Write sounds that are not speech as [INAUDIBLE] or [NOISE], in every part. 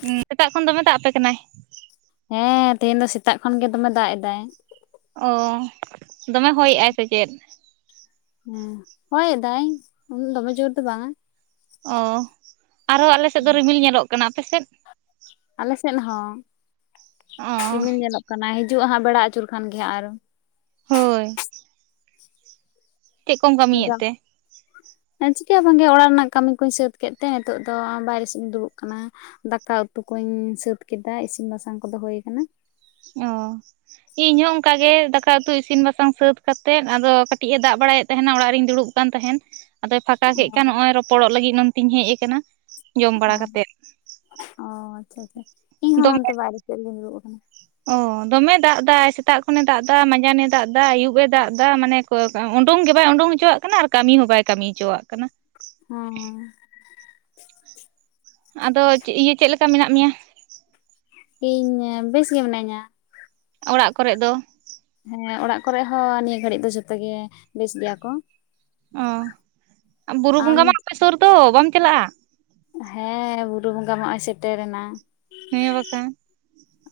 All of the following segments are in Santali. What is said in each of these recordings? ᱥᱮᱛᱟᱜ ᱠᱷᱚᱱ ᱫᱚᱢᱮ ᱫᱟᱜ ᱟᱯᱮ ᱠᱟᱱᱟᱭ ᱦᱮᱸ ᱛᱤᱦᱤᱧ ᱫᱚ ᱥᱮᱛᱟᱜ ᱠᱷᱚᱱ ᱜᱮ ᱫᱚᱢᱮ ᱫᱟᱜ ᱮᱫᱟᱭ᱾ ᱚ ᱫᱚᱢᱮ ᱦᱚᱭᱮᱜᱼᱟᱭ ᱥᱮ ᱪᱮᱫ? ᱦᱮᱸ ᱦᱚᱭ ᱫᱟᱭ ᱩᱸ ᱫᱚᱢᱮ ᱡᱳᱨ ᱫᱚ ᱵᱟᱝᱟ᱾ ᱚᱻ ᱟᱨᱚ ᱟᱞᱮ ᱥᱮᱜ ᱫᱚ ᱨᱤᱢᱤᱞ ᱧᱮᱞᱚᱜ ᱠᱟᱱᱟ, ᱟᱯᱮ ᱥᱮᱫ? ᱟᱞᱮ ᱥᱮᱫ ᱦᱚᱸ ᱚ ᱨᱤᱢᱤᱞ ᱧᱮᱞᱚᱜ ᱠᱟᱱᱟ ᱦᱤᱡᱩᱜ-ᱟ ᱦᱟᱸᱜ ᱵᱮᱲᱟ ᱟᱹᱪᱩᱨ ᱠᱷᱟᱱ ᱜᱮ ᱦᱟᱸᱜ ᱟᱨᱼᱼ ᱦᱳᱭ᱾ ᱪᱮᱫ ᱠᱚᱢ ᱠᱟᱹᱢᱤᱭᱮᱫ ᱛᱮ? ᱮᱸᱻ ᱪᱤᱠᱟ ᱦᱚᱸ ᱵᱟᱝ ᱜᱮ ᱚᱲᱟᱜ ᱨᱮᱱᱟᱜ ᱠᱟᱢᱤ ᱠᱩᱧ ᱥᱟᱹᱛ ᱠᱮᱜ ᱛᱮ ᱱᱤᱛᱚᱜ ᱫᱚ ᱵᱟᱭᱨᱮ ᱥᱮᱫ ᱤᱧ ᱫᱩᱲᱩᱵ ᱠᱟᱱᱟ᱾ ᱫᱟᱠᱟ ᱩᱛᱩ ᱠᱚᱧ ᱥᱟᱹᱛ ᱠᱮᱫᱟ ᱤᱥᱤᱱ ᱵᱟᱥᱟᱝ ᱠᱚᱫᱚ ᱦᱚᱭ ᱠᱟᱱᱟ᱾ ᱚᱻ᱾ ᱤᱧ ᱦᱚᱸ ᱚᱱᱠᱟ ᱜᱮ ᱫᱟᱠᱟ ᱩᱛᱩ ᱤᱥᱤᱱ ᱵᱟᱥᱟᱝ ᱥᱟᱹᱛ ᱠᱟᱛᱮᱫ ᱟᱫᱚ ᱠᱟᱹᱴᱤᱡ ᱮ ᱫᱟᱜ ᱵᱟᱲᱟᱭᱮᱜ ᱛᱟᱦᱮᱱᱟ ᱚᱲᱟᱜ ᱨᱤᱧ ᱫᱩᱲᱩᱵᱼᱼ ᱠᱟᱱ ᱛᱟᱦᱮᱱ ᱟᱫᱚᱭ ᱯᱷᱟᱸᱠᱟ ᱠᱮᱜ ᱠᱷᱟᱱ ᱱᱚᱜ-ᱚᱭ ᱨᱚᱯᱚᱲᱚᱜ ᱞᱟᱹᱜᱤᱫ ᱱᱚᱱᱛᱤᱧ ᱦᱮᱡ ᱠᱟᱱᱟ᱾ ᱚᱸ ᱚ ᱟᱪᱪᱷᱟ ᱟᱪᱪᱷᱟ ᱤᱧ ᱦᱚᱸ ᱫᱚᱢᱮ ᱱᱚᱱᱛᱮ ᱵᱟᱭᱨᱮ ᱥᱮᱜ ᱨᱮᱜᱤᱧ ᱫᱩᱲᱩᱵ ᱟᱠᱟᱱᱟ᱾ ᱚ ᱫᱚᱢᱮᱭ ᱫᱟᱜ ᱫᱟᱭ ᱥᱮᱛᱟᱜ ᱠᱷᱚᱱᱮ ᱫᱟᱜ ᱫᱟ ᱢᱟᱸᱡᱟᱱᱮ ᱫᱟᱜ ᱫᱟ ᱟᱹᱭᱩᱵ ᱮ ᱫᱟᱜ ᱫᱟ ᱢᱟᱱᱮᱼᱼ ᱠᱟᱹᱣ ᱠᱟᱜ-ᱟ ᱩᱰᱩᱝ ᱜᱮ ᱵᱟᱭ ᱩᱰᱩᱝ ᱦᱚᱪᱚᱣᱟᱜ ᱠᱟᱱᱟ ᱟᱨ ᱠᱟᱢᱤ ᱦᱚᱸ ᱵᱟᱭ ᱠᱟᱢᱤ ᱦᱚᱪᱚᱣᱟᱜ ᱠᱟᱱᱟ᱾ ᱦᱚᱸᱻ᱾ ᱟᱫᱚ ᱪᱮᱫ ᱤᱭᱟᱹ ᱪᱮᱫ ᱞᱮᱠᱟ ᱢᱮᱱᱟᱜ ᱢᱮᱭᱟ? ᱤᱧ ᱵᱮᱥ ᱜᱮ ᱢᱤᱱᱟᱹᱧᱟ᱾ ᱚᱲᱟᱜ ᱠᱚᱨᱮᱫ ᱫᱚ? ᱦᱮᱸ ᱚᱲᱟᱜ ᱠᱚᱨᱮᱜ ᱦᱚᱸ ᱱᱤᱭᱟᱹ ᱜᱷᱟᱹᱲᱤᱡ ᱫᱚ ᱡᱷᱚᱛᱚ ᱜᱮ ᱵᱮᱥ ᱜᱮᱭᱟ ᱠᱚ ᱚ ᱵᱩᱨᱩ ᱟᱢ ᱵᱚᱸᱜᱟ ᱢᱟ ᱚᱯᱮ ᱥᱩᱨ ᱫᱚ ᱵᱟᱢ ᱪᱟᱞᱟᱜᱼᱟ? ᱦᱮᱸ ᱵᱩᱨᱩ ᱵᱚᱸᱜᱟ ᱢᱟ ᱱᱚᱜᱼᱚᱭ ᱥᱮᱴᱮᱨᱮᱱᱟ ᱦᱮᱸ ᱵᱟᱠᱷᱟᱱ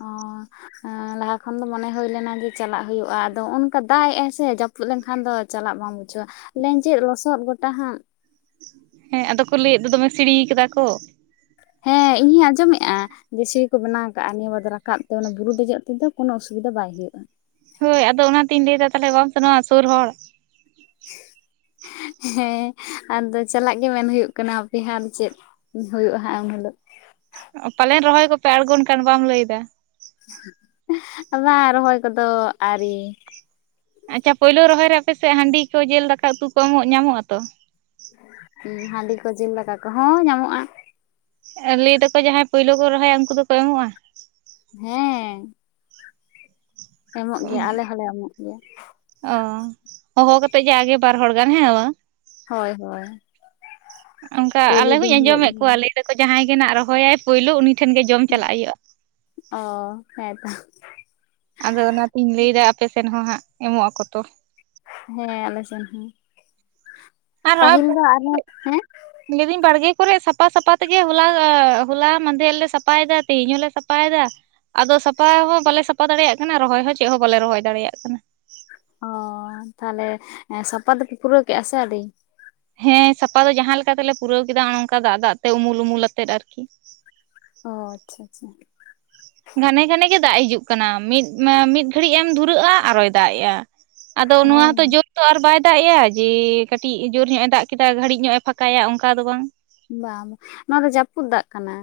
ᱚᱼᱼ ᱚ, ᱞᱟᱦᱟ ᱠᱷᱚᱱ ᱫᱚ ᱢᱚᱱᱮ ᱦᱩᱭ ᱞᱮᱱᱟ ᱡᱮ ᱪᱟᱞᱟᱜ ᱦᱩᱭᱩᱜᱼᱟ ᱟᱫᱚ ᱦᱚᱸᱜ-ᱚ ᱱᱚᱝᱠᱟ ᱫᱟᱜ ᱮᱜᱼᱟᱭ ᱥᱮ ᱡᱟᱹᱯᱩᱫ ᱞᱮᱱᱠᱷᱟᱱ ᱫᱚ ᱪᱟᱞᱟᱜ ᱵᱟᱝ‌ ᱵᱩ ᱪᱚ ᱞᱮᱸᱡᱮᱫ ᱞᱚᱥᱚᱫ ᱜᱚᱴᱟ ᱦᱟᱸᱜ ᱦᱮᱸ ᱟᱫᱚ ᱠᱚ ᱞᱟᱹᱭᱮᱫ ᱫᱚ ᱫᱚᱢᱮ ᱥᱤᱲᱤᱭ ᱠᱟᱫᱟ ᱠᱚ ᱦᱮᱸ ᱤᱧ ᱦᱚᱧ ᱟᱸᱡᱚᱢᱮᱜ-ᱟ ᱡᱮ ᱥᱤᱲᱤ ᱠᱚ ᱵᱮᱱᱟᱣ ᱠᱟᱟᱜᱼᱟ ᱱᱤᱭᱟᱹ ᱵᱟᱨ ᱫᱚ ᱨᱟᱠᱟᱵ ᱛᱮ ᱚᱱᱟ ᱵᱩᱨᱩ ᱫᱮᱡᱚᱜ ᱛᱮᱫᱚ ᱠᱳᱱᱳ ᱚᱥᱩᱵᱤᱫᱟ ᱵᱟᱭ ᱦᱩᱭᱩᱜᱼᱟ ᱦᱳᱭ ᱟᱫᱚ ᱚᱱᱟᱛᱤᱧ ᱞᱟᱹᱭ ᱮᱫᱟ ᱛᱟᱦᱞᱮ ᱵᱟᱢ ᱥᱮᱱᱚᱜ- ᱟ ᱥᱩᱨ ᱦᱚᱲ [INAUDIBLE] ᱦᱮᱸ ᱟᱫᱚ ᱪᱟᱞᱟᱜ ᱜᱮ ᱢᱮᱱ ᱦᱩᱭᱩᱜ ᱠᱟᱱᱟ ᱦᱟᱯᱮ ᱦᱟᱸᱜ ᱟᱫᱚ ᱪᱮᱫ ᱦᱩᱭᱩᱜᱼᱟ ᱦᱟᱸᱜ ᱩᱱ ᱦᱤᱞᱳᱜ ᱯᱟᱞᱮᱱ ᱨᱚᱦᱚᱭ ᱠᱚᱯᱮ ᱟᱬᱜᱚᱱ ᱠᱟᱱ ᱵᱟᱢ ᱞᱟᱹᱭ ᱮᱫᱟ ᱵᱟᱝ ᱨᱚᱦᱚᱭ ᱠᱚᱫᱚ ᱟᱣᱨᱤ ᱟᱪᱪᱷᱟ ᱯᱳᱭᱞᱳ ᱨᱚᱦᱚᱭ ᱨᱮ ᱟᱯᱮᱥᱮᱫ ᱦᱟᱺᱰᱤ ᱠᱚ ᱡᱮᱞ ᱫᱟᱠᱟ ᱩᱛᱩ ᱠᱚ ᱦᱚᱸ ᱧᱟᱢᱚᱜᱼᱟ ᱛᱚ ᱩᱸ, ᱦᱟᱺᱰᱤ ᱠᱚ ᱡᱤᱞ ᱫᱠᱟ ᱠᱚ ᱦᱮᱸ ᱧᱟᱢᱚᱜᱼᱟ ᱞᱟᱹᱭ ᱫᱟᱠᱚ ᱡᱟᱦᱟᱸᱭ ᱯᱩᱭᱞᱳ ᱠᱚ ᱨᱚᱦᱚᱭᱟ ᱩᱝᱠᱩ ᱫᱚᱠᱚ ᱮᱢᱚᱜᱼᱟ ᱦᱮᱸ ᱮᱢᱚᱜ ᱜᱮᱭᱟ ᱟᱞᱮ ᱦᱚᱸᱞᱮ ᱮᱢᱚᱜ ᱜᱮᱭᱟ ᱚ, ᱦᱚᱦᱚ ᱠᱟᱛᱮᱜ ᱡᱟᱜᱮ ᱵᱟᱨ ᱦᱚᱲ ᱜᱟᱱ ᱦᱮᱸ ᱵᱟᱝ ᱦᱳᱭ ᱦᱳᱭ ᱚᱝᱠᱟ ᱯᱳᱭᱞᱳ ᱟᱞᱮ ᱫᱤᱱ ᱦᱚᱸᱧ ᱦᱤᱞᱳᱜ ᱫᱚ ᱟᱸᱡᱚᱢᱮᱫ ᱦᱟᱸᱜ ᱠᱚᱣᱟ ᱞᱟᱹᱭᱟᱫᱟᱠᱚ ᱡᱟᱦᱟᱸᱭ ᱜᱮ ᱱᱟᱜ ᱨᱚᱦᱚᱭᱟᱭ ᱯᱳᱭᱞᱳ ᱩᱱᱤ ᱴᱷᱮᱱᱜ ᱜᱮ ᱡᱚᱢ ᱪᱟᱞᱟᱜ ᱦᱩᱭᱩᱜᱼᱟ ᱚ ᱦᱮᱸ ᱛᱚ ᱟᱫᱚ ᱚᱱᱟᱛᱤᱧ ᱞᱟᱹᱭ ᱮᱫᱟ ᱟᱯᱮᱥᱮᱱ ᱦᱚᱸ ᱦᱟᱸᱜ ᱮᱢᱚᱜ-ᱟᱠᱚ ᱛᱚ ᱦᱮᱸ ᱟᱞᱮ ᱥᱮᱱ ᱦᱚᱸ ᱟᱨ ᱯᱟᱹᱦᱤᱞ ᱫᱚ ᱟᱨᱦᱚᱸ ᱦᱚᱸᱜᱼᱚᱭ ᱦᱮᱸ ᱞᱟᱹᱭᱫᱟᱹᱧ ᱵᱟᱲᱜᱮ ᱠᱚᱨᱮᱫ ᱥᱟᱯᱷᱟ ᱥᱟᱯᱷᱟ ᱛᱮᱜᱮ ᱦᱚᱞᱟ ᱦᱚᱞᱟ ᱢᱟᱫᱷᱮᱨ ᱞᱮ ᱥᱟᱯᱷᱟᱭᱮᱫᱟ ᱛᱤᱦᱤᱧ ᱦᱚᱸᱞᱮ ᱥᱟᱯᱷᱟᱭᱮᱫᱟ ᱟᱫᱚ ᱥᱟᱯᱟ ᱦᱚᱸ ᱵᱟᱞᱮ ᱥᱟᱯᱷᱟ ᱫᱟᱲᱮᱭᱟᱜ ᱠᱟᱱᱟ ᱨᱚᱦᱚᱭ ᱦᱚᱸ ᱪᱮᱫ ᱦᱚᱸ ᱵᱟᱞᱮ ᱨᱚᱦᱚᱭ ᱫᱟᱲᱮᱭᱟᱜ ᱠᱟᱱᱟ ᱚ ᱛᱟᱦᱞᱮ ᱥᱟᱯᱟ ᱫᱚᱯᱮ ᱯᱩᱨᱟᱹᱣ ᱠᱮᱜ-ᱟ ᱥᱮ ᱟᱹᱣᱨᱤ ᱦᱮᱸ ᱥᱟᱯᱟ ᱫᱚ ᱡᱟᱦᱟᱸᱞᱮᱠᱟ ᱛᱮᱞᱮ ᱯᱩᱨᱟᱹᱣ ᱠᱮᱫᱟ ᱱᱚᱜ-ᱚ ᱱᱚᱝᱠᱟ ᱫᱟᱜ ᱫᱟᱜ ᱛᱮ ᱩᱢᱩᱞ ᱩᱢᱩᱞ ᱟᱛᱮᱫ ᱟᱨᱠᱤ ᱚ, ᱟᱪᱪᱷᱟ ᱟᱪᱪᱷᱟ ᱜᱷᱟᱱᱮ ᱜᱷᱟᱱᱮ ᱜᱮ ᱫᱟᱜ ᱦᱤᱡᱩᱜ ᱠᱟᱱᱟ ᱢᱤᱫ ᱢᱟ ᱢᱤᱫ ᱜᱷᱟᱹᱲᱤᱡ ᱮᱢ ᱫᱷᱩᱨᱟᱹᱜᱼᱟ ᱟᱨᱚᱭ ᱫᱟᱜ ᱮᱜᱼᱟ ᱟᱫᱚ ᱱᱚᱣᱟ ᱦᱮᱸ ᱦᱚᱸᱛᱚ ᱡᱳ ᱛᱚ ᱟᱨ ᱵᱟᱭ ᱫᱟᱜ ᱮᱜᱼᱟ ᱡᱮ ᱠᱟᱹᱴᱤᱡ ᱡᱳᱨ ᱧᱚᱜ-ᱮ ᱫᱟᱜ ᱠᱮᱫᱟ ᱜᱷᱟᱹᱲᱤᱡ ᱧᱚᱜ-ᱮ ᱯᱷᱟᱸᱠᱟᱭᱟ ᱚᱝᱠᱟ ᱫᱚ ᱵᱟᱝ ᱵᱟᱝ-ᱵᱟ ᱱᱚᱭᱟ ᱫᱚ ᱡᱟᱹᱯᱩᱫ ᱫᱟᱜ ᱠᱟᱱᱟ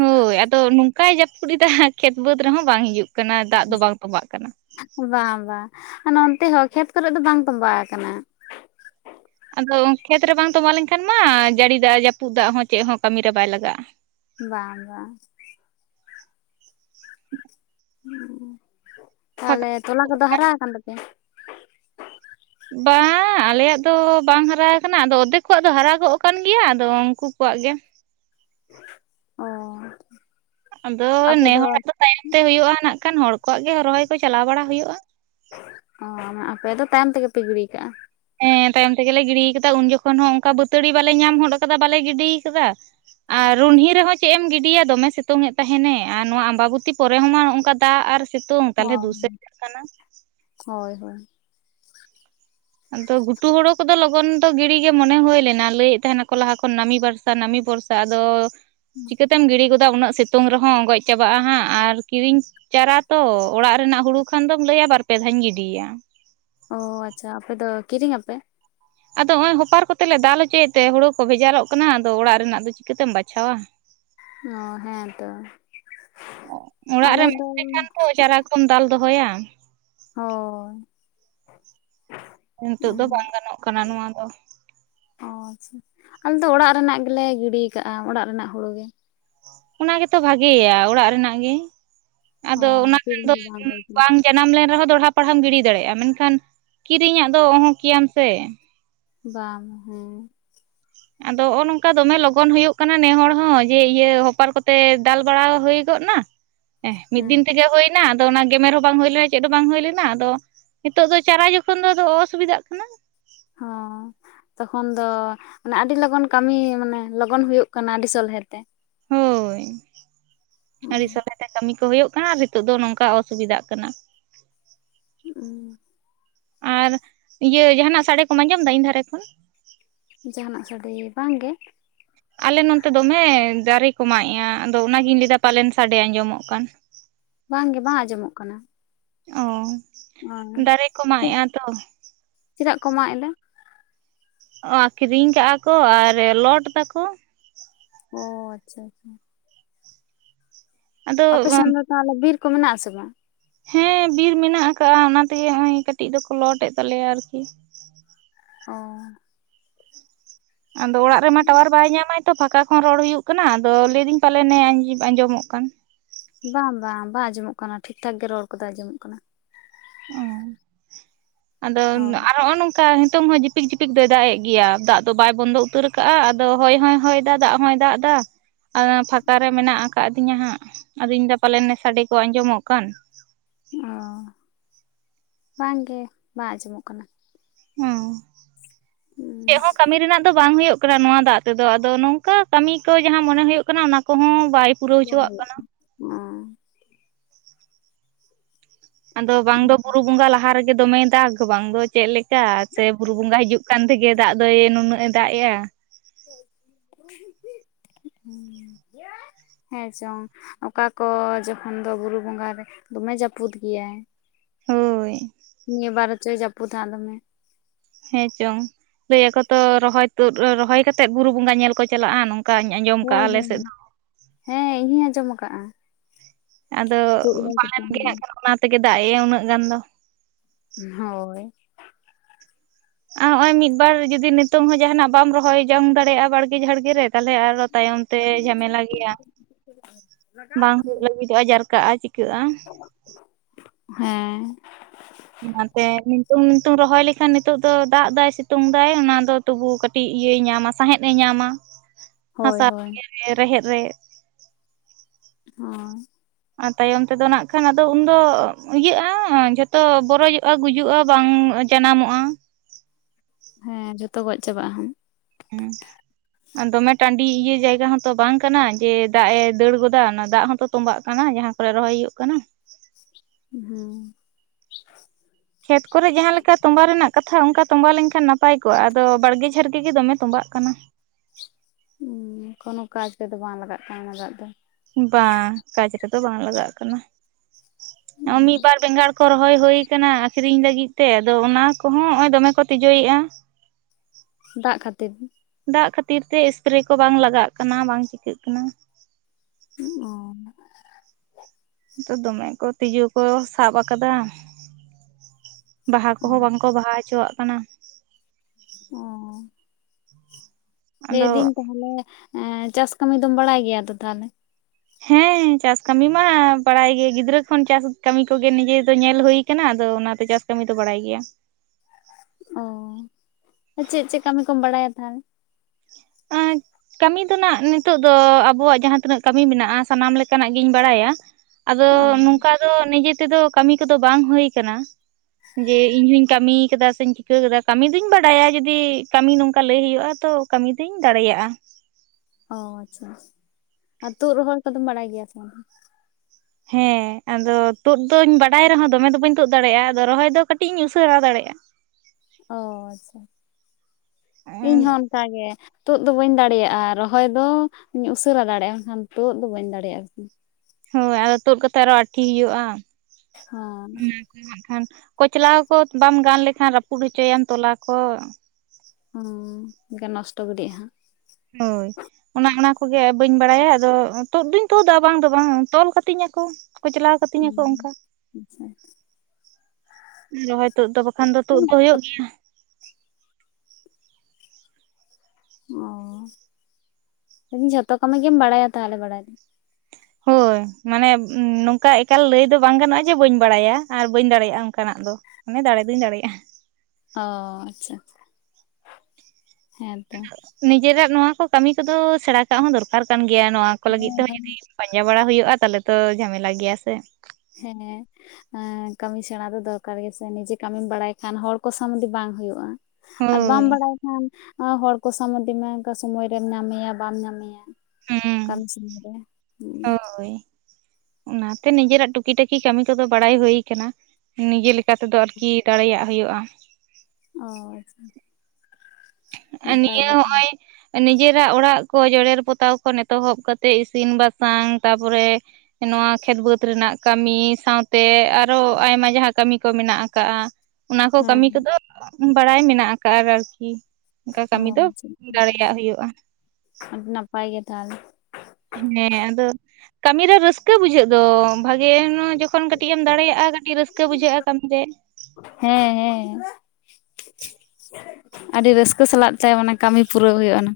ᱦᱳᱭ ᱟᱫᱚ ᱱᱚᱝᱠᱟᱭ ᱡᱟᱹᱯᱩᱫ ᱮᱫᱟ ᱠᱷᱮᱛ ᱵᱟᱹᱫᱽ ᱨᱮᱦᱚᱸ ᱵᱟᱝ ᱦᱤᱡᱩᱜ ᱠᱟᱱᱟ ᱫᱟᱜ ᱫᱚ ᱵᱟᱝ ᱛᱚᱸᱵᱟᱜ ᱠᱟᱱᱟ ᱵᱟᱝ ᱵᱟᱝ ᱢᱟᱱᱮ ᱚᱱᱛᱮ ᱦᱚᱸ ᱠᱷᱮᱛ ᱠᱚᱨᱮ ᱫᱚ ᱵᱟᱝ ᱛᱚᱸᱵᱟ ᱟᱠᱟᱱᱟ ᱟᱫᱚ ᱠᱷᱮᱛ ᱨᱮ ᱵᱟᱝ ᱛᱚᱸᱵᱟ ᱞᱮᱱᱠᱷᱟᱱ ᱢᱟ ᱡᱟᱹᱲᱤ ᱫᱟᱜ ᱡᱟᱹᱯᱩᱫ ᱫᱟᱜ ᱦᱚᱸ ᱪᱮᱫ ᱦᱚᱸ ᱠᱟᱹᱢᱤ ᱨᱮ ᱵᱟᱭ ᱞᱟᱜᱟᱜᱼᱟ ᱵᱟᱝ ᱵᱟᱝ ᱦᱩᱸ ᱯᱷᱟᱸᱠᱟ ᱛᱟᱦᱞᱮ ᱛᱚᱞᱟ ᱠᱚᱫᱚ ᱦᱟᱨᱟᱣ ᱠᱟᱱ ᱛᱟᱯᱮᱭᱟ ᱵᱟᱝ ᱟᱞᱮᱭᱟᱜ ᱫᱚ ᱵᱟᱝ ᱦᱟᱨᱟᱣ ᱟᱠᱟᱱᱟ ᱟᱫᱚ ᱚᱫᱫᱷᱮᱠ ᱠᱚᱣᱟᱜ ᱫᱚ ᱦᱟᱨᱟ ᱜᱚᱜ ᱟᱠᱟᱱ ᱜᱮᱭᱟ ᱟᱫᱚ ᱩᱱᱠᱩ ᱠᱚᱣᱟᱜ ᱜᱮ ᱚ ᱟᱫᱚ ᱱᱮ ᱦᱚᱲᱟᱜ ᱫᱚ ᱛᱟᱭᱚᱢ ᱛᱮ ᱦᱩᱭᱩᱜᱼᱟ ᱱᱟᱜ ᱠᱷᱟᱱ ᱦᱚᱲ ᱠᱚᱣᱟᱜ ᱜᱮ ᱦᱚ ᱨᱚᱦᱚᱭ ᱠᱚ ᱪᱟᱞᱟᱣ ᱵᱟᱲᱟ ᱦᱩᱭᱩᱜᱼᱟ ᱚ ᱟᱯᱮ ᱫᱚ ᱛᱟᱭᱚᱢ ᱛᱮᱜᱮ ᱯᱮ ᱜᱤᱲᱤᱭ ᱠᱟᱜᱼᱟ ᱦᱮᱸ ᱛᱟᱭᱚᱢ ᱛᱮᱜᱮᱞᱮ ᱜᱤᱲᱤᱭ ᱠᱟᱫᱟ ᱩᱱ ᱡᱚᱠᱷᱚᱱ ᱦᱚᱸ ᱚᱝᱠᱟ ᱵᱟᱹᱛᱟᱹᱲᱤ ᱵᱟᱞᱮ ᱧᱟᱢ ᱦᱚᱫ ᱠᱟᱫᱟ ᱵᱟᱞᱮ ᱜᱤᱰᱤᱭ ᱠᱟᱫᱟ ᱟᱨ ᱨᱩᱱᱦᱤ ᱨᱮᱦᱚᱸ ᱪᱮᱫ ᱮᱢ ᱜᱤᱰᱤᱭᱟ ᱫᱚᱢᱮ ᱥᱤᱛᱩᱝ ᱮᱫ ᱛᱟᱦᱮᱱᱮ ᱟᱨ ᱱᱚᱣᱟ ᱟᱢᱵᱟᱵᱩᱛᱤ ᱯᱚᱨᱮ ᱦᱚᱸᱢᱟ ᱱᱚᱝᱠᱟ ᱫᱟᱜ ᱟᱨ ᱥᱤᱛᱩᱝ ᱚ ᱛᱟᱦᱞᱮ ᱫᱩᱥᱮᱫ ᱠᱟᱱᱟ ᱦᱳᱭ ᱦᱳᱭ ᱟᱫᱚ ᱜᱷᱩᱴᱩ ᱦᱩᱲᱩ ᱠᱚᱫᱚ ᱞᱚᱜᱚᱱ ᱫᱚ ᱜᱤᱲᱤ ᱜᱮ ᱢᱚᱱᱮ ᱦᱳᱭ ᱞᱮᱱᱟ ᱞᱟᱹᱭᱮᱫ ᱛᱟᱦᱮᱱᱟᱠᱚ ᱞᱟᱦᱟ ᱠᱷᱚᱱ ᱱᱟᱢᱤ ᱵᱟᱨᱥ ᱱᱟᱢᱤ ᱵᱚᱨᱥᱟ ᱟᱫᱚ ᱪᱤᱠᱟᱹᱛᱮᱢ ᱜᱤᱲᱤ ᱜᱚᱫᱟ ᱩᱱᱟᱹᱜ ᱥᱤᱛ ᱥᱤᱛᱩᱝ ᱨᱮᱦᱚᱸ ᱜᱚᱡ ᱪᱟᱵᱟᱜᱼᱟ ᱦᱟᱸᱜ ᱟᱨ ᱠᱤᱨᱤᱧ ᱪᱟᱨᱟ ᱛᱚ ᱚᱲᱟᱜ ᱨᱮᱱᱟᱜ ᱦᱩᱲᱩ ᱠᱷᱟᱱ ᱫᱚᱢ ᱞᱟᱹᱭᱟ ᱵᱟᱨ ᱯᱮ ᱫᱷᱟᱹᱧ ᱜᱤᱰᱤᱭᱟ ᱚ ᱟᱪᱪᱷᱟ ᱟᱯᱮ ᱫᱚ ᱠᱤᱨᱤᱧᱟᱯᱮ? ᱟᱫᱚ ᱦᱚᱸᱜ-ᱚᱭ ᱦᱚᱯᱟᱨ ᱠᱚᱛᱮ ᱞᱮ ᱫᱟᱞ ᱚᱪᱚᱭᱮᱫ ᱛᱮ ᱦᱩᱲᱩ ᱠᱚ ᱵᱷᱮᱡᱟᱨᱚᱜ ᱠᱟᱱᱟ ᱟᱫᱚ ᱚᱲᱟᱜ ᱨᱮᱱᱟᱜ ᱫᱚ ᱪᱤᱠᱟᱹᱛᱮᱢ ᱵᱟᱪᱷᱟᱣᱟ ᱚ ᱦᱮᱸ ᱛᱚ ᱚᱲᱟᱜ ᱟᱞᱮ ᱨᱮᱢ ᱮᱢ ᱫᱚ ᱞᱮᱠᱷᱟᱱ ᱛᱚ ᱪᱟᱨᱟ ᱠᱚᱢ ᱫᱟᱞ ᱫᱚᱦᱚᱭᱟ ᱦᱳᱭ ᱱᱤᱛᱚᱜ ᱫᱚ ᱩᱸ ᱵᱟᱝ ᱜᱟᱱᱚᱜ ᱠᱟᱱᱟ ᱱᱚᱣᱟ ᱫᱚ ᱚ ᱟᱪᱪᱷᱟ ᱟᱞᱮ ᱫᱚ ᱚᱲᱟᱜ ᱨᱮᱱᱟᱜ ᱜᱮᱞᱮ ᱜᱤᱰᱤ ᱟᱠᱟᱜᱼᱟ ᱚᱲᱟᱜ ᱨᱮᱱᱟᱜ ᱦᱩᱲᱩ ᱜᱮ ᱚᱱᱟ ᱜᱮᱛᱚ ᱵᱷᱟᱜᱤᱭᱟ ᱚᱲᱟᱜ ᱨᱮᱱᱟᱜ ᱜᱤ ᱟᱫᱚ ᱦᱚᱸ ᱚᱱᱟ ᱠᱷᱟᱱ ᱠᱤᱨᱤᱧ ᱫᱚ ᱵᱟᱝ ᱦᱩᱭ [UNINTELLIGIBLE] ᱠᱟᱱᱟ ᱵᱟᱝ ᱡᱟᱱᱟᱢ ᱞᱮᱱ ᱨᱮᱦᱚᱸ ᱫᱚᱲᱦᱟ ᱯᱚᱲᱦᱟᱢ ᱜᱤᱰᱤ ᱫᱟᱲᱮᱭᱟᱜᱼᱟ ᱢᱮᱱᱠᱷᱟᱱ ᱠᱤᱨᱤᱧᱟᱜ ᱫᱚ ᱚᱦᱚᱠᱮᱭᱟᱢ ᱥᱮ ᱵᱟᱝ ᱦᱮᱸ ᱟᱫᱚ ᱱᱚᱜ ᱱᱚᱝᱠᱟ ᱫᱚᱢᱮ ᱞᱚᱜᱚᱱ ᱦᱩᱭᱩᱜ ᱠᱟᱱᱟ ᱱᱮ ᱦᱚᱲ ᱦᱚᱸ ᱡᱮ ᱤᱭᱟᱹ ᱦᱚᱯᱟᱨ ᱠᱚᱛᱮ ᱫᱟᱞ ᱵᱟᱲᱟ ᱦᱩᱭ ᱜᱚᱫ ᱮᱱᱟ, [INAUDIBLE] ᱦᱮᱸ ᱢᱤᱫ ᱫᱤᱱ ᱛᱮᱜᱮ ᱦᱩᱭ ᱮᱱᱟ ᱟᱫᱚ ᱚᱱᱟ ᱜᱮᱢᱮᱨ ᱦᱚᱸ ᱵᱟᱝ ᱦᱩᱭ ᱞᱮᱱᱟ ᱪᱮᱫ ᱦᱚᱸ ᱵᱟᱝ ᱦᱩᱭ ᱞᱮᱱᱟ ᱟᱫᱚ ᱱᱤᱛᱚᱜ ᱫᱚ ᱪᱟᱨᱟ ᱡᱚᱠᱷᱚᱱ ᱨᱮᱫᱚ ᱚᱥᱩᱵᱤᱫᱷᱟᱜ ᱠᱟᱱᱟ ᱦᱚᱸ ᱛᱚᱠᱷᱚᱱ ᱫᱚ ᱢᱟᱱᱮ ᱟᱹᱰᱤ ᱞᱚᱜᱚᱱ ᱠᱟᱹᱢᱤ ᱢᱟᱱᱮ ᱞᱚᱜᱚᱱ ᱦᱩᱭᱩᱜ ᱠᱟᱱᱟ ᱟᱹᱰᱤ ᱥᱚᱞᱦᱮ ᱛᱮ ᱦᱳᱭ ᱟᱹᱰᱤ ᱥᱚᱞᱦᱮ ᱛᱮ ᱠᱟᱹᱢᱤ ᱠᱚ ᱦᱩᱭᱩᱜ ᱠᱟᱱᱟ ᱟᱨ ᱱᱤᱛᱚᱜ ᱫᱚ ᱱᱚᱝᱠᱟ ᱚᱥᱩᱵᱤᱫᱷᱟᱜ ᱠᱟᱱᱟ ᱦᱩᱜ ᱩᱸ ᱟᱨ ᱤᱭᱟᱹ ᱡᱟᱦᱟᱱᱟᱜ ᱥᱟᱲᱮ ᱠᱚᱢ ᱟᱸᱡᱚᱢ ᱮᱫᱟ ᱤᱧ ᱫᱷᱟᱨᱮ ᱠᱷᱚᱱ ᱡᱟᱦᱟᱱᱟᱜ ᱥᱟᱰᱮ ᱵᱟᱝᱜᱮ, ᱟᱞᱮ ᱱᱚᱛᱮ ᱫᱚᱢᱮ ᱫᱟᱨᱮ ᱠᱚ ᱢᱟᱜ ᱮᱫ-ᱟ ᱟᱫᱚ ᱚᱱᱟᱜᱤᱧ ᱞᱟᱹᱭ ᱮᱫᱟ ᱯᱟᱞᱮᱱ ᱥᱟᱰᱮ ᱟᱸᱡᱚᱢᱚᱜ ᱠᱟᱱ ᱵᱟᱝᱜᱮ ᱵᱟᱝ ᱟᱸᱡᱚᱢᱚᱜ ᱠᱟᱱᱟ ᱚ ᱟᱨ ᱫᱟᱨᱮ ᱠᱚ ᱢᱟᱜ ᱮᱜᱼᱟ ᱛᱚ ᱪᱮᱫᱟᱜ ᱠᱚ ᱢᱟᱜ ᱮᱫᱟ? ᱚ ᱟᱹᱠᱷᱨᱤᱧ ᱠᱟᱜᱼᱟ ᱠᱚ ᱟᱨ ᱞᱚᱴ ᱮᱫᱟᱠᱚ ᱚ ᱟᱪᱪᱷᱟ ᱟᱪᱪᱷᱟ ᱟᱫᱚ ᱟᱯᱮ ᱥᱮᱱ ᱫᱚ ᱛᱟᱦᱚᱞᱮ ᱵᱤᱨ ᱠᱚ ᱢᱮᱱᱟᱜ ᱟᱥᱮ ᱵᱟᱝ? ᱦᱮᱸ ᱵᱤᱨ ᱢᱮᱱᱟᱜ ᱟᱠᱟᱜ-ᱟ ᱚᱱᱟᱛᱮ ᱜᱮ ᱱᱚᱜ-ᱚᱭ ᱠᱟᱹᱴᱤᱡ ᱫᱚᱠᱚ ᱞᱚᱴ ᱮᱫ ᱛᱟᱞᱮᱭᱟ ᱟᱨᱠᱤ ᱚ ᱟᱫᱚ ᱚᱲᱟᱜ ᱨᱮᱢᱟ ᱴᱟᱣᱟᱨ ᱵᱟᱭ ᱧᱟᱢᱟᱭ ᱛᱚ ᱯᱷᱟᱸᱠᱟ ᱠᱷᱚᱱ ᱨᱚᱲ ᱦᱩᱭᱩᱜ ᱠᱟᱱᱟ ᱟᱫᱚ ᱞᱟᱹᱭ ᱮᱫᱟᱹᱧ ᱯᱟᱞᱮᱱᱮ ᱟᱸᱡᱚᱢᱚᱜ ᱠᱟᱱ ᱵᱟᱝ ᱵᱟᱝ, ᱵᱟᱝ ᱟᱸᱡᱚᱢᱚᱜ ᱠᱟᱱᱟ ᱴᱷᱤᱠ ᱴᱷᱟᱠ ᱜᱮ ᱨᱚᱲ ᱠᱚᱫᱚ ᱟᱸᱡᱚᱢᱚᱜ ᱠᱟᱱᱟ ᱚ ᱟᱫᱚ ᱦᱚᱸ ᱟᱨ ᱱᱚᱜ-ᱱᱚᱠ ᱚᱱᱠᱟ ᱱᱤᱛᱚᱝ ᱦᱚᱸ ᱡᱤᱯᱤᱠ ᱡᱤᱯᱤᱠ ᱫᱚᱭ ᱫᱟᱜ ᱮᱫ ᱜᱮᱭᱟ, ᱫᱟᱜ ᱫᱚ ᱵᱟᱭ ᱵᱚᱱᱫᱚ ᱩᱛᱟᱹᱨ ᱟᱠᱟᱜᱼᱟ ᱟᱫᱚ ᱦᱚᱭ ᱦᱚᱸᱭ ᱦᱚᱭ ᱮᱫᱟ ᱫᱟᱜ ᱦᱚᱸᱭ ᱫᱟᱜ ᱮᱫᱟ ᱟᱫᱚ ᱯᱷᱟᱸᱠᱟ ᱨᱮ ᱢᱮᱱᱟᱜ ᱟᱠᱟᱜ ᱫᱤᱧᱟ ᱦᱟᱸᱜ ᱟᱫᱚ ᱤᱧ ᱫᱚ ᱯᱟᱞᱮᱱ ᱥᱟᱰᱮ ᱠᱚ ᱟᱸᱡᱚᱢᱚᱜ ᱠᱟᱱ ᱚ ᱵᱟᱝ ᱜᱮ ᱵᱟᱝ ᱟᱸᱡᱚᱢᱚᱜ ᱠᱟᱱᱟ ᱦᱩᱸ ᱦᱩᱸ ᱪᱮᱫ ᱦᱚᱸ ᱠᱟᱹᱢᱤ ᱨᱮᱱᱟᱜ ᱫᱚ ᱵᱟᱝ ᱦᱩᱭᱩᱜ ᱠᱟᱱᱟ ᱱᱚᱣᱟ ᱫᱟᱜ ᱛᱮᱫᱚ ᱟᱫᱚ ᱱᱚᱝᱠᱟ ᱠᱟᱹᱢᱤ ᱠᱚ ᱡᱟᱦᱟᱸ ᱢᱚᱱᱮ ᱦᱩᱭᱩᱜ ᱠᱟᱱᱟ ᱚᱱᱟ ᱠᱚᱦᱚᱸ ᱵᱟᱭ ᱯᱩᱨᱟᱹᱣ ᱦᱚᱪᱚᱣᱟᱜ ᱠᱟᱱᱟ [UNINTELLIGIBLE] ᱚᱸ ᱟᱫᱚ ᱵᱟᱝᱫᱚ ᱵᱩᱨᱩ ᱵᱚᱸᱜᱟ ᱞᱟᱦᱟ ᱨᱮᱜᱮ ᱫᱚᱢᱮᱭ ᱫᱟᱜ ᱵᱟᱝ ᱫᱚ ᱪᱮᱫ ᱞᱮᱠᱟ ᱥᱮ ᱵᱩᱨᱩ ᱵᱚᱸᱜᱟ ᱦᱤᱡᱩᱜ ᱠᱟᱱ ᱛᱮᱜᱮ ᱫᱟᱜ ᱫᱚᱭ ᱱᱩᱱᱟᱹᱜ ᱮ ᱫᱟᱜ ᱮᱫᱼᱟ [INAUDIBLE] ᱦᱮᱸ ᱪᱚᱝ ᱚᱠᱟ ᱠᱚ ᱡᱚᱠᱷᱚᱱ ᱫᱚ ᱵᱩᱨᱩ ᱵᱚᱸᱜᱟ ᱨᱮ ᱫᱚᱢᱮ ᱡᱟᱹᱯᱩᱫ ᱜᱤᱭᱟᱭ ᱦᱳᱭ ᱱᱤᱭᱟᱹ ᱵᱟᱨ ᱦᱚᱪᱚᱭ ᱡᱟᱹᱯᱩᱫ ᱦᱟᱸᱜ ᱫᱚᱢᱮ ᱦᱮᱸ ᱪᱚᱝ ᱞᱟᱹᱭ ᱮᱫ ᱟᱠᱚ ᱛᱚ ᱨᱚᱦᱚᱭ ᱛᱩᱫ ᱨᱚᱦᱚᱭ ᱠᱟᱛᱮᱜ ᱵᱩᱨᱩ ᱵᱚᱸᱜᱟ ᱧᱮᱞ ᱠᱚ ᱪᱟᱞᱟᱜᱼᱟ ᱱᱚᱝ ᱦᱳᱭ ᱦᱳᱭ ᱦᱮᱸ ᱤᱧᱦᱩᱧ ᱟᱸᱡᱚᱢ ᱟᱠᱟᱫᱼᱟ ᱟᱫᱚ ᱯᱟᱞᱮᱱ ᱜᱮ ᱦᱟᱜ ᱦᱮᱸ ᱠᱷᱟᱱ ᱚᱱᱟ ᱛᱮᱜᱮ ᱫᱟᱜ ᱮᱫ ᱮ ᱩᱱᱟᱹᱜ ᱜᱟᱱ ᱫᱚ ᱦᱳᱭ ᱟᱨ ᱦᱚᱸᱜ ᱚᱭ ᱢᱤᱫ ᱵᱟᱨ ᱡᱩᱫᱤ ᱱᱤᱛᱚᱝ ᱦᱚᱸ ᱡᱟᱦᱟᱱᱟᱜ ᱵᱟᱢ ᱨᱚᱦᱚᱭ ᱡᱚᱝ ᱫᱟᱲᱮᱭᱟᱜᱼᱟ ᱵᱟᱲᱜᱮ ᱡᱷᱟᱲᱜᱮ ᱨᱮ ᱛᱟᱦᱚᱞᱮ ᱟᱨ ᱚ ᱛᱟᱭᱚᱢ ᱛᱮ ᱡᱷᱟᱢᱮᱞᱟ ᱜᱮᱭᱟ᱾ ᱵᱟᱝ ᱦᱩᱭᱩᱜ ᱞᱟᱹᱜᱤᱫᱚᱜᱼᱟ ᱡᱟᱨᱠᱟᱜᱼᱟ ᱪᱤᱠᱟᱹᱜᱼᱟ ᱦᱮᱸ ᱚᱱᱟᱛᱮ ᱱᱤᱛᱚᱝ ᱫᱚ ᱨᱚᱦᱚᱭ ᱞᱮᱠᱷᱟᱱ ᱱᱤᱛᱚᱜ ᱫᱚ ᱫᱟᱜ ᱫᱟᱭ ᱥᱤᱛᱩᱝ ᱫᱟᱭ ᱚᱱᱟᱫᱚ ᱛᱚᱵᱩ ᱠᱟᱹᱴᱤᱡ ᱤᱭᱟᱹᱭ ᱧᱟᱢᱟ ᱥᱟᱸᱦᱸᱮᱫ ᱮ ᱧᱟᱢᱟ [INAUDIBLE] ᱦᱟᱥᱟ ᱦᱳᱭ [UNINTELLIGIBLE] ᱨᱮᱦᱮᱫ ᱨᱮ ᱦᱚᱸ ᱟᱨ ᱛᱟᱭᱚᱢ ᱛᱮᱫᱚ ᱱᱟᱜ ᱠᱷᱟᱱ ᱟᱫᱚ ᱩᱱᱫᱚ ᱤᱭᱟᱹᱜᱼᱟ ᱡᱷᱚᱛᱚ ᱵᱚᱨᱚᱡᱚᱜᱼᱟ ᱜᱩᱡᱩᱜᱼᱟ ᱵᱟᱝ ᱡᱟᱱᱟᱢᱚᱜᱼᱟ ᱦᱮᱸ ᱡᱷᱚᱛᱚ ᱜᱚᱡ ᱪᱟᱵᱟᱜ ᱟ ᱦᱟᱜ ᱦᱩᱸ ᱫᱚᱢᱮ ᱴᱟᱺᱰᱤ ᱤᱭᱟᱹ ᱡᱟᱭᱜᱟ ᱦᱚᱸᱛᱚ ᱵᱟᱝ ᱠᱟᱱᱟ ᱡᱮ ᱫᱟᱜ ᱮ ᱫᱟᱹᱲ ᱜᱚᱫᱟ ᱚᱱᱟ ᱫᱟᱜ ᱦᱚᱸᱛᱚ ᱛᱚᱸᱵᱟᱜ ᱠᱟᱱᱟ ᱡᱟᱦᱟᱸ ᱠᱚᱨᱮ ᱨᱚᱦᱚᱭ ᱦᱩᱭᱩᱜ ᱠᱟᱱᱟ᱾ ᱦᱮᱸ ᱠᱷᱮᱛ ᱠᱚᱨᱮ ᱡᱟᱦᱟᱸ ᱞᱮᱠᱟ ᱛᱚᱸᱵᱟ ᱨᱮᱱᱟᱜ ᱠᱟᱛᱷᱟ ᱚᱱᱠᱟ ᱛᱚᱸᱵᱟ ᱞᱮᱱᱠᱷᱟᱱ ᱱᱟᱯᱟᱭ ᱠᱚᱜᱼᱟ ᱟᱫᱚ ᱵᱟᱲᱜᱮ ᱡᱷᱟᱲᱜᱮ ᱜᱮ ᱫᱚᱢᱮ ᱛᱚᱸᱚᱵᱟᱜ ᱠᱟᱱᱟ᱾ ᱠᱳᱱᱳ ᱠᱟᱡᱽ ᱨᱮᱫᱚ ᱵᱟᱝ ᱞᱟᱜᱟᱜ ᱠᱟᱱᱟ ᱚᱱᱟ ᱫᱟᱜ ᱫᱚ ᱵᱟᱝ ᱠᱟᱡᱽ ᱨᱮᱫᱚ ᱵᱟᱝ ᱞᱟᱜᱟᱜ ᱠᱟᱱᱟ ᱢᱤᱫ ᱵᱟᱨ ᱵᱮᱸᱜᱟᱲ ᱠᱚ ᱨᱚᱦᱚᱭ ᱦᱩᱭ ᱠᱟᱱᱟ ᱟᱠᱷᱨᱤᱧ ᱞᱟᱹᱜᱤᱫ ᱛᱮ ᱟᱫᱚ ᱚᱱᱟ ᱠᱚᱦᱚᱸ ᱱᱚᱜ ᱚᱭ ᱫᱚᱢᱮ ᱠᱚ ᱛᱤᱡᱩᱭᱮᱫᱼᱟ ᱫᱟᱜ ᱠᱷᱟᱹᱛᱤᱨ ᱫᱟᱜ ᱠᱷᱟᱹᱛᱤᱨ ᱛᱮ ᱥᱯᱨᱮ ᱠᱚ ᱵᱟᱝ ᱞᱟᱜᱟᱜ ᱠᱟᱱᱟ ᱵᱟᱝ ᱪᱤᱠᱟᱹᱜ ᱠᱟᱱᱟ ᱚ ᱫᱚᱢᱮ ᱠᱚ ᱛᱤᱡᱩ ᱠᱚ ᱥᱟᱵ ᱟᱠᱟᱫᱟ ᱵᱟᱦᱟ ᱚ ᱠᱚᱦᱚᱸ ᱵᱟᱝ ᱠᱚ ᱵᱟᱦᱟ ᱦᱚᱪᱚᱣᱟᱜ ᱠᱟᱱᱟ᱾ ᱚᱻ ᱟᱫᱚ ᱞᱟᱹᱭᱫᱟᱹᱧ ᱛᱟᱦᱚᱞᱮ ᱪᱟᱥ ᱠᱟᱹᱢᱤ ᱫᱚᱢ ᱵᱟᱲᱟᱭ ᱜᱮᱭᱟ ᱛᱚ ᱛᱟᱦᱚᱞᱮ ᱦᱮᱸ ᱪᱟᱥ ᱠᱟᱹᱢᱤ ᱢᱟ ᱵᱟᱲᱟᱭ ᱜᱮ ᱜᱤᱫᱽᱨᱟᱹ ᱠᱷᱚᱱ ᱪᱟᱥ ᱠᱟᱹᱢᱤ ᱠᱚᱜᱮ ᱱᱤᱡᱮ ᱫᱚ ᱧᱮᱞ ᱦᱩᱭ ᱠᱟᱱᱟ ᱟᱫᱚ ᱚᱱᱟᱛᱮ ᱪᱟᱥ ᱠᱟᱹᱢᱤ ᱫᱚ ᱵᱟᱲᱟᱭ ᱜᱮᱭᱟ᱾ ᱚ ᱪᱮᱫ ᱪᱮᱫ ᱠᱟᱹᱢᱤ ᱠᱚᱢ ᱵᱟᱲᱟᱭᱟ ᱛᱟᱦᱚᱞᱮ ᱮᱸ [INAUDIBLE] ᱠᱟᱹᱢᱤ ᱫᱚ ᱱᱟᱜ ᱱᱤᱛᱚᱜ ᱫᱚ ᱟᱵᱚᱣᱟᱜ ᱡᱟᱦᱟᱸ ᱛᱤᱱᱟᱹᱜ ᱠᱟᱹᱢᱤ ᱢᱮᱱᱟᱜᱼᱟ ᱥᱟᱱᱟᱢ ᱞᱮᱠᱟᱱᱟᱜ ᱜᱤᱧ ᱵᱟᱲᱟᱭᱟ᱾ ᱟᱫᱚ ᱚ ᱱᱚᱝᱠᱟ ᱫᱚ ᱱᱤᱡᱮ ᱛᱮᱫᱚ ᱠᱟᱹᱢᱤ ᱠᱚᱫᱚ ᱵᱟᱝ ᱦᱩᱭ ᱟᱠᱟᱱᱟ᱾ ᱡᱮ ᱤᱧ ᱦᱩᱧ ᱠᱟᱹᱢᱤ ᱠᱟᱫᱟ ᱥᱮᱧ ᱪᱤᱠᱟᱹ ᱠᱟᱫᱟ ᱠᱟᱹᱢᱤ ᱫᱩᱧ ᱵᱟᱲᱟᱭᱟ ᱡᱩᱫᱤ ᱠᱟᱹᱢᱤ ᱱᱚᱝᱠᱟ ᱞᱟᱹᱭ ᱦᱩᱭᱩᱜᱼᱟ ᱛᱚ ᱠᱟᱹᱢᱤ ᱫᱚᱧ ᱫᱟᱲᱮᱭᱟᱜᱼᱟ᱾ ᱚ ᱟᱪᱪᱷᱟ ᱟᱨ ᱛᱩᱫ ᱨᱚᱦᱚᱭ ᱠᱚᱫᱚᱢ ᱵᱟᱲᱟᱭ ᱜᱮᱭᱟ ᱥᱮ ᱵᱟᱝ? ᱦᱮᱸ ᱟᱫᱚ ᱛᱩᱫ ᱫᱚᱧ ᱵᱟᱰᱟᱭ ᱨᱮᱦᱚᱸ ᱫᱚᱢᱮ ᱫᱚ ᱵᱟᱹᱧ ᱛᱩᱫ ᱫᱟᱲᱮᱭᱟᱜᱼᱟ ᱟᱫᱚ ᱨᱚᱦᱚᱭ ᱫᱚ ᱠᱟᱹᱴᱤᱡ ᱤᱧ ᱩᱥᱟᱹᱨᱟ ᱫᱟᱲᱮᱭᱟᱜᱼᱟ᱾ ᱚ ᱟᱪᱪᱷᱟ ᱤᱧ ᱦᱚᱸ ᱚᱱᱠᱟ ᱜᱮ ᱛᱩᱫ ᱫᱚ ᱵᱟᱹᱧ ᱫᱟᱲᱮᱭᱟᱜᱼᱟ ᱨᱚᱦᱚᱭ ᱫᱚᱧ ᱩᱥᱟᱹᱨᱟ ᱫᱟᱲᱮᱭᱟᱜᱼᱟᱠᱷᱟᱱ ᱛᱩᱫ ᱫᱚ ᱵᱟᱹᱧ ᱫᱟᱲᱮᱭᱟᱜᱼᱟ ᱟᱨᱠᱤ᱾ ᱦᱳᱭ ᱟᱫᱚ ᱛᱩᱫ ᱠᱟᱛᱮᱜ ᱟᱨᱚ ᱟᱴᱷᱤ ᱦᱩᱭᱩᱜᱼᱟ᱾ ᱦᱚᱸ ᱦᱟᱸᱜ ᱠᱷᱟᱱ ᱠᱚᱪᱞᱟᱣ ᱠᱚ ᱵᱟᱢ ᱜᱟᱱ ᱞᱮᱠᱷᱟᱱ ᱨᱟᱹᱯᱩᱫ ᱦᱚᱪᱚᱭᱟᱢ ᱛᱚᱞᱟ ᱠᱚ ᱦᱩᱸ ᱜᱟᱱ ᱱᱚᱥᱴᱚᱜ ᱜᱤᱰᱤᱜ-ᱟ ᱦᱳᱭ ᱚᱱᱟ ᱚᱱᱟ ᱠᱚᱜᱮ ᱵᱟᱹᱧ ᱵᱟᱲᱟᱭᱟ ᱟᱫᱚ ᱛᱩᱫ ᱫᱩᱧ ᱛᱩᱫᱟ ᱵᱟᱝ ᱫᱚ ᱵᱟᱝ ᱛᱚᱞ ᱠᱟᱹᱛᱤᱧᱟᱠᱚ ᱠᱚᱪᱞᱟᱣ ᱠᱟᱹᱛᱤᱧᱟᱠᱚ ᱚᱱᱠᱟ ᱟᱪᱪᱷᱟ ᱨᱚᱦᱚᱭ ᱛᱩᱫ ᱫᱚ ᱵᱟᱠᱷᱟᱱ ᱫᱚ ᱛᱩᱫ ᱫᱚ ᱦᱳᱭᱳᱜ ᱜᱮᱭᱟ ᱾ ᱚ ᱞᱮᱫᱤᱧ ᱡᱷᱚᱛᱚ ᱠᱟᱹᱢᱤ ᱜᱮᱢ ᱵᱟᱲᱟᱭᱟ ᱛᱟᱦᱚᱞᱮ ᱵᱟᱲᱟᱭ ᱫᱚ᱾ [INAUDIBLE] ᱦᱚ ᱢᱟᱱᱮ ᱱᱚᱝᱠᱟ ᱮᱠᱟᱞ ᱞᱟᱹᱭ ᱫᱚ ᱵᱟᱝ ᱜᱟᱱᱚᱜᱼᱟ ᱡᱮ ᱵᱟᱹᱧ ᱵᱟᱲᱟᱭᱟ ᱟᱨ ᱵᱟᱹᱧ ᱫᱟᱲᱮᱭᱟᱜᱼᱟ ᱚᱱᱠᱟᱱᱟᱜ ᱫᱚ᱾ ᱚᱱᱮ ᱫᱟᱲᱮ ᱫᱩᱧ ᱫᱟᱲᱮᱭᱟᱜᱼᱟ᱾ ᱚ ᱟᱪᱷᱟ ᱟᱪᱷᱟ ᱦᱮᱸᱛᱚ ᱱᱤᱡᱮᱨᱟᱜ ᱱᱚᱣᱟ ᱠᱚ ᱠᱟᱹᱢᱤ ᱠᱚᱫᱚ ᱥᱮᱬᱟ ᱠᱟᱜ ᱦᱚᱸ ᱫᱚᱨᱠᱟᱨ ᱠᱟᱱ ᱜᱮᱭᱟ ᱱᱚᱣᱟ ᱠᱚ ᱞᱟᱹᱜᱤᱫ ᱛᱮᱦᱚᱸ ᱡᱩᱫᱤ ᱯᱟᱸᱡᱟ ᱵᱟᱲᱟ ᱦᱩᱭᱩᱜᱼᱟ ᱛᱟᱦᱚᱞᱮ ᱛᱚ ᱡᱷᱟᱢᱮᱞᱟ ᱜᱮᱭᱟ ᱥᱮ᱾ ᱦᱮᱸᱮ ᱮ ᱠᱟᱹᱢᱤ ᱥᱮᱬᱟ ᱫᱚ ᱫᱚᱨᱠᱟᱨ ᱜᱮ ᱥᱮ ᱱᱤᱡᱮ ᱠᱟᱹᱢᱤᱢ ᱵᱟᱲᱟᱭ ᱠᱷᱟᱱ ᱦᱚᱲ ᱠᱚᱥᱟᱢᱚᱫᱤ ᱵᱟᱝ ᱦᱩᱭᱩᱜᱼᱟ᱾ ᱟᱨ ᱵᱟᱢ ᱦᱳᱭ ᱵᱟᱲᱟᱭ ᱠᱷᱟᱱ ᱦᱚᱲ ᱠᱚᱥᱟᱢᱚᱫᱤ ᱢᱮ ᱚᱠᱟ ᱥᱚᱢᱚᱭ ᱨᱮᱢ ᱧᱟᱢᱮᱭᱟ ᱵᱟᱢ ᱧᱟᱢᱮᱭᱟ᱾ ᱦᱩᱸ ᱠᱟᱹᱢᱤ ᱥᱤᱢᱤᱝ ᱨᱮ ᱦᱳᱭ ᱚᱱᱟᱛᱮ ᱱᱤᱡᱮᱨᱟᱜ ᱴᱩᱠᱤᱴᱟᱠᱤ ᱠᱟᱹᱢᱤ ᱠᱚᱫᱚ ᱵᱟᱲᱟᱭ ᱦᱩᱭ ᱟᱠᱟᱱᱟ ᱱᱤᱡᱮ ᱞᱮᱠᱟᱛᱮᱫᱚ ᱟᱨᱠᱤ ᱫᱟᱲᱮᱭᱟᱜ ᱦᱩᱭᱩᱜᱼᱟ᱾ ᱚ ᱱᱟᱯᱟᱭ ᱱᱤᱭᱟᱹ ᱜᱮ ᱦᱚᱜ ᱛᱟᱦᱚᱞᱮ, ᱚᱭ ᱱᱤᱡᱮᱨᱟᱜ ᱚᱲᱟᱜ ᱠᱚ ᱡᱮᱨᱮᱲ ᱯᱚᱛᱟᱣ ᱠᱚ ᱮᱛᱚᱦᱚᱵ ᱠᱟᱛᱮᱜ ᱤᱥᱤᱱ ᱵᱟᱥᱟᱝ ᱛᱟᱯᱚᱨᱮ ᱱᱚᱣᱟ ᱠᱷᱮᱛ ᱵᱟᱹᱫᱽ ᱨᱮᱱᱟᱜ ᱠᱟᱹᱢᱤ ᱥᱟᱶᱛᱮ ᱟᱨᱚ ᱟᱭᱢᱟ ᱡᱟᱦᱟᱸ ᱠᱟᱹᱢᱤ ᱠᱚ ᱢᱮᱱᱟᱜ ᱟᱠᱟᱟᱜᱼᱟ ᱚᱱᱟ ᱠᱚ ᱠᱟᱹᱢᱤ ᱦᱮᱸ ᱠᱚᱫᱚ ᱵᱟᱲᱟᱭ ᱢᱮᱱᱟᱜ ᱟᱠᱟᱟᱜᱼᱟ ᱟᱨᱠᱤ ᱚᱱᱠᱟ ᱚ ᱠᱟᱹᱢᱤ ᱫᱚ ᱟᱪᱪᱷᱟ ᱫᱟᱲᱮᱭᱟᱜ ᱦᱩᱭᱩᱜᱼᱟ ᱟᱹᱰᱤ ᱱᱟᱯᱟᱭ ᱜᱮ ᱛᱟᱦᱚᱞᱮ ᱦᱮᱸ ᱟᱫᱚ ᱠᱟᱹᱢᱤᱨᱮ ᱨᱟᱹᱥᱠᱟᱹ ᱵᱩᱡᱷᱟᱹᱜ ᱫᱚ᱾ ᱵᱷᱟᱜᱮ ᱡᱚᱠᱷᱚᱱ ᱠᱟᱹᱴᱤᱡ ᱮᱢ ᱫᱟᱲᱮᱭᱟᱜᱼᱟ ᱠᱟᱹᱴᱤᱡ ᱨᱟᱹᱥᱠᱟᱹ ᱵᱩᱡᱷᱟᱹᱜᱼᱟ ᱠᱟᱹᱢᱤ ᱨᱮ ᱦᱮᱸ ᱦᱮᱸ ᱟᱹᱰᱤ ᱨᱟᱹᱥᱠᱟᱹ ᱥᱟᱞᱟᱜ ᱛᱮ ᱚᱱᱟ ᱠᱟᱹᱢᱤ ᱯᱩᱨᱟᱹᱣ ᱦᱩᱭᱩᱜᱼᱟ ᱚᱱᱟ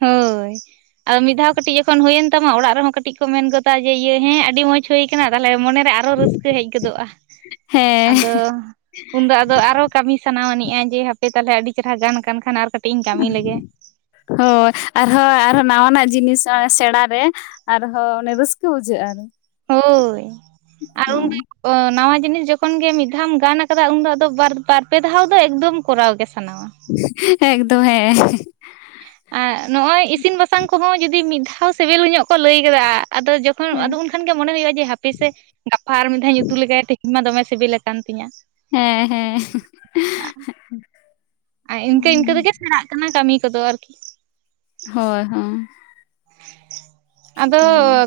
ᱦᱳᱭ ᱟᱫᱚ ᱢᱤᱫ ᱫᱷᱟᱣ ᱠᱟᱹᱴᱤᱡ ᱡᱚᱠᱷᱚᱱ ᱦᱩᱭᱮᱱ ᱛᱟᱢᱟ ᱚᱲᱟᱜ ᱨᱮᱦᱚᱸ ᱠᱟᱹᱴᱤᱡ ᱠᱚ ᱢᱮᱱ ᱜᱚᱫᱟ ᱡᱮ ᱤᱭᱟᱹ ᱦᱮᱸ ᱟᱹᱰᱤ ᱢᱚᱸᱡᱽ ᱦᱩᱭ ᱟᱠᱟᱱᱟ ᱛᱟᱦᱚᱞᱮ ᱢᱚᱱᱮ ᱟᱨᱚ ᱨᱟᱹᱥᱠᱟᱹ ᱦᱮᱡ ᱜᱚᱫᱚᱜᱼᱟ ᱦᱮᱸ ᱟᱫᱚ ᱩᱱᱫᱚ ᱟᱫᱚ ᱟᱨᱦᱚ ᱠᱟᱹᱢᱤ ᱥᱟᱱᱟ ᱟᱹᱱᱤᱡᱼᱟ ᱡᱮ ᱦᱟᱯᱮ ᱛᱟᱦᱚᱞᱮ ᱟᱹᱰᱤ ᱪᱮᱨᱦᱟ ᱜᱟᱱ ᱠᱟᱱ ᱠᱷᱟᱱ ᱟᱨ ᱠᱟᱹᱴᱤᱡ ᱤᱧ ᱠᱟᱹᱢᱤ ᱞᱮᱜᱮ ᱾ ᱦᱳᱭ ᱟᱨ ᱦᱚᱸ ᱟᱨ ᱦᱚᱸ ᱱᱟᱣᱟᱱᱟᱜ ᱡᱤᱱᱤᱥ ᱥᱮᱬᱟ ᱨᱮ ᱟᱨᱦᱚᱸ ᱚᱱᱮ ᱨᱟᱹᱥᱠᱟᱹ ᱵᱩᱡᱷᱟᱹᱜᱼᱟ ᱦᱳᱭ ᱟᱨ ᱦᱮᱸ ᱚ ᱱᱟᱣᱟ ᱡᱤᱱᱤᱥ ᱡᱚᱠᱷᱚᱱ ᱜᱮ ᱢᱤᱫ ᱫᱷᱟᱣ ᱜᱟᱱ ᱟᱠᱟᱫᱟ ᱩᱱ ᱫᱚ ᱟᱫᱚ ᱵᱟᱨ ᱯᱮ ᱫᱷᱟᱣ ᱫᱚ ᱮᱠᱫᱚᱢ ᱠᱚᱨᱟᱣ ᱜᱮ ᱥᱟᱱᱟᱣᱟ᱾ ᱦᱮᱸ ᱮᱠᱫᱚᱢ ᱦᱮᱸ ᱾ ᱟᱨ ᱱᱚᱜ ᱚᱭ ᱤᱥᱤᱱ ᱵᱟᱥᱟᱝ ᱠᱚᱦᱚᱸ ᱡᱩᱫᱤ ᱢᱤᱫ ᱫᱷᱟᱣ ᱥᱤᱵᱤᱞ ᱧᱚᱜ ᱠᱚ ᱞᱟᱹᱭ ᱟᱠᱟᱫᱟ ᱟᱫᱚ ᱡᱚ ᱟᱫᱚ ᱩᱱᱠᱷᱟᱱ ᱜᱮ ᱢᱚᱱᱮ ᱦᱩᱭᱩᱜᱼᱟ ᱦᱟᱯᱮ ᱥᱮ ᱜᱟᱯᱟ ᱟᱨ ᱢᱤᱫ ᱫᱷᱟᱣ ᱤᱧ ᱩᱛᱩ ᱞᱮᱜᱟᱭᱟ ᱛᱮᱦᱮᱧ ᱢᱟ ᱫᱚᱢᱮ ᱥᱤᱵᱤᱞ ᱟᱠᱟᱱ ᱛᱤᱧᱟ᱾ ᱦᱮᱸ ᱦᱮᱸ ᱦᱟ ᱟᱨ ᱤᱱᱠᱟᱹ ᱤᱱᱠᱟᱹ ᱛᱮᱜᱮ ᱥᱮᱬᱟᱜ ᱠᱟᱱᱟ ᱠᱟᱹᱢᱤ ᱠᱚᱫᱚ ᱟᱨᱠᱤ ᱦᱳᱭ ᱦᱳ ᱟᱫᱚ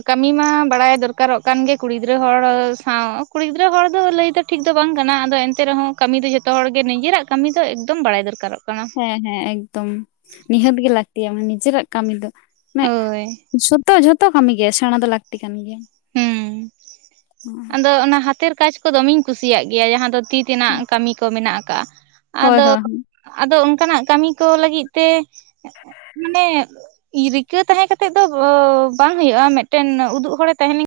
ᱠᱟ. ᱠᱟᱹᱢᱤ ᱢᱟ ᱵᱟᱲᱟᱭ ᱫᱚᱨᱠᱟᱨᱚᱜ ᱠᱟᱱ ᱜᱮ ᱠᱩᱲᱤ ᱜᱤᱫᱽᱨᱟᱹ ᱦᱚᱲ ᱥᱟᱶ ᱠᱩᱲᱤ ᱜᱤᱫᱽᱨᱟᱹ ᱦᱚᱲ ᱫᱚ ᱞᱟᱹᱭ ᱛᱮ᱾ ᱴᱷᱤᱠ ᱫᱚ ᱵᱟᱝ ᱠᱟᱱᱟ ᱟᱫᱚ ᱮᱱᱛᱮ ᱨᱮᱦᱚᱸ ᱠᱟᱹᱢᱤ ᱫᱚ ᱡᱚᱛᱚ ᱦᱚᱲ ᱜᱮ ᱱᱤᱡᱮᱨᱟᱜ ᱠᱟᱹᱢᱤ ᱫᱚ ᱮᱠᱫᱚᱢ ᱵᱟᱲᱟᱭ ᱫᱚᱨᱠᱟᱨᱚᱜ ᱠᱟᱱᱟ᱾ ᱦᱮᱸ ᱦᱮᱸ ᱮᱠᱫᱚᱢ ᱱᱤᱦᱟᱹᱛ ᱜᱮ ᱞᱟᱹᱠᱛᱤᱭᱟ ᱢᱟᱱᱮ ᱱᱤᱡᱮᱨᱟᱜ ᱠᱟᱹᱢᱤ ᱫᱚ ᱾ ᱦᱳᱭ ᱡᱷᱚᱛᱚ ᱡᱷᱚᱛᱚ ᱠᱟᱹᱢᱤ ᱜᱮ ᱥᱮᱬᱟ ᱫᱚ ᱞᱟᱹᱠᱛᱤ ᱠᱟᱱ ᱜᱮᱭᱟ ᱾ ᱦᱮᱸ ᱟᱫᱚ ᱚᱱᱟ ᱦᱟᱛᱮᱨ ᱠᱟᱡ ᱠᱚ ᱫᱚᱢᱮᱧ ᱠᱩᱥᱤᱭᱟᱜ ᱜᱮᱭᱟ ᱡᱟᱦᱟᱸ ᱫᱚ ᱛᱤ ᱛᱮᱱᱟᱜ ᱠᱟᱹᱢᱤ ᱠᱚ ᱢᱮᱱᱟᱜ ᱠᱟᱜ-ᱟ ᱦᱳᱭ ᱟᱫᱚ ᱦᱳᱭ - ᱟᱫᱚ ᱚᱱᱠᱟᱱᱟᱜ ᱠᱟᱹᱢᱤ ᱠᱚ ᱞᱟᱹᱜᱤᱫ ᱛᱮ ᱢᱟᱱᱮ ᱨᱤᱠᱟᱹ ᱛᱟᱦᱮᱸ ᱠᱟᱛᱮᱫ ᱫᱚ ᱵᱟᱝ ᱦᱩᱭᱩᱜᱼᱟ ᱢᱤᱫᱴᱮᱱ ᱩᱫᱩᱜ ᱦᱚᱲᱮ ᱛᱟᱦᱮᱱ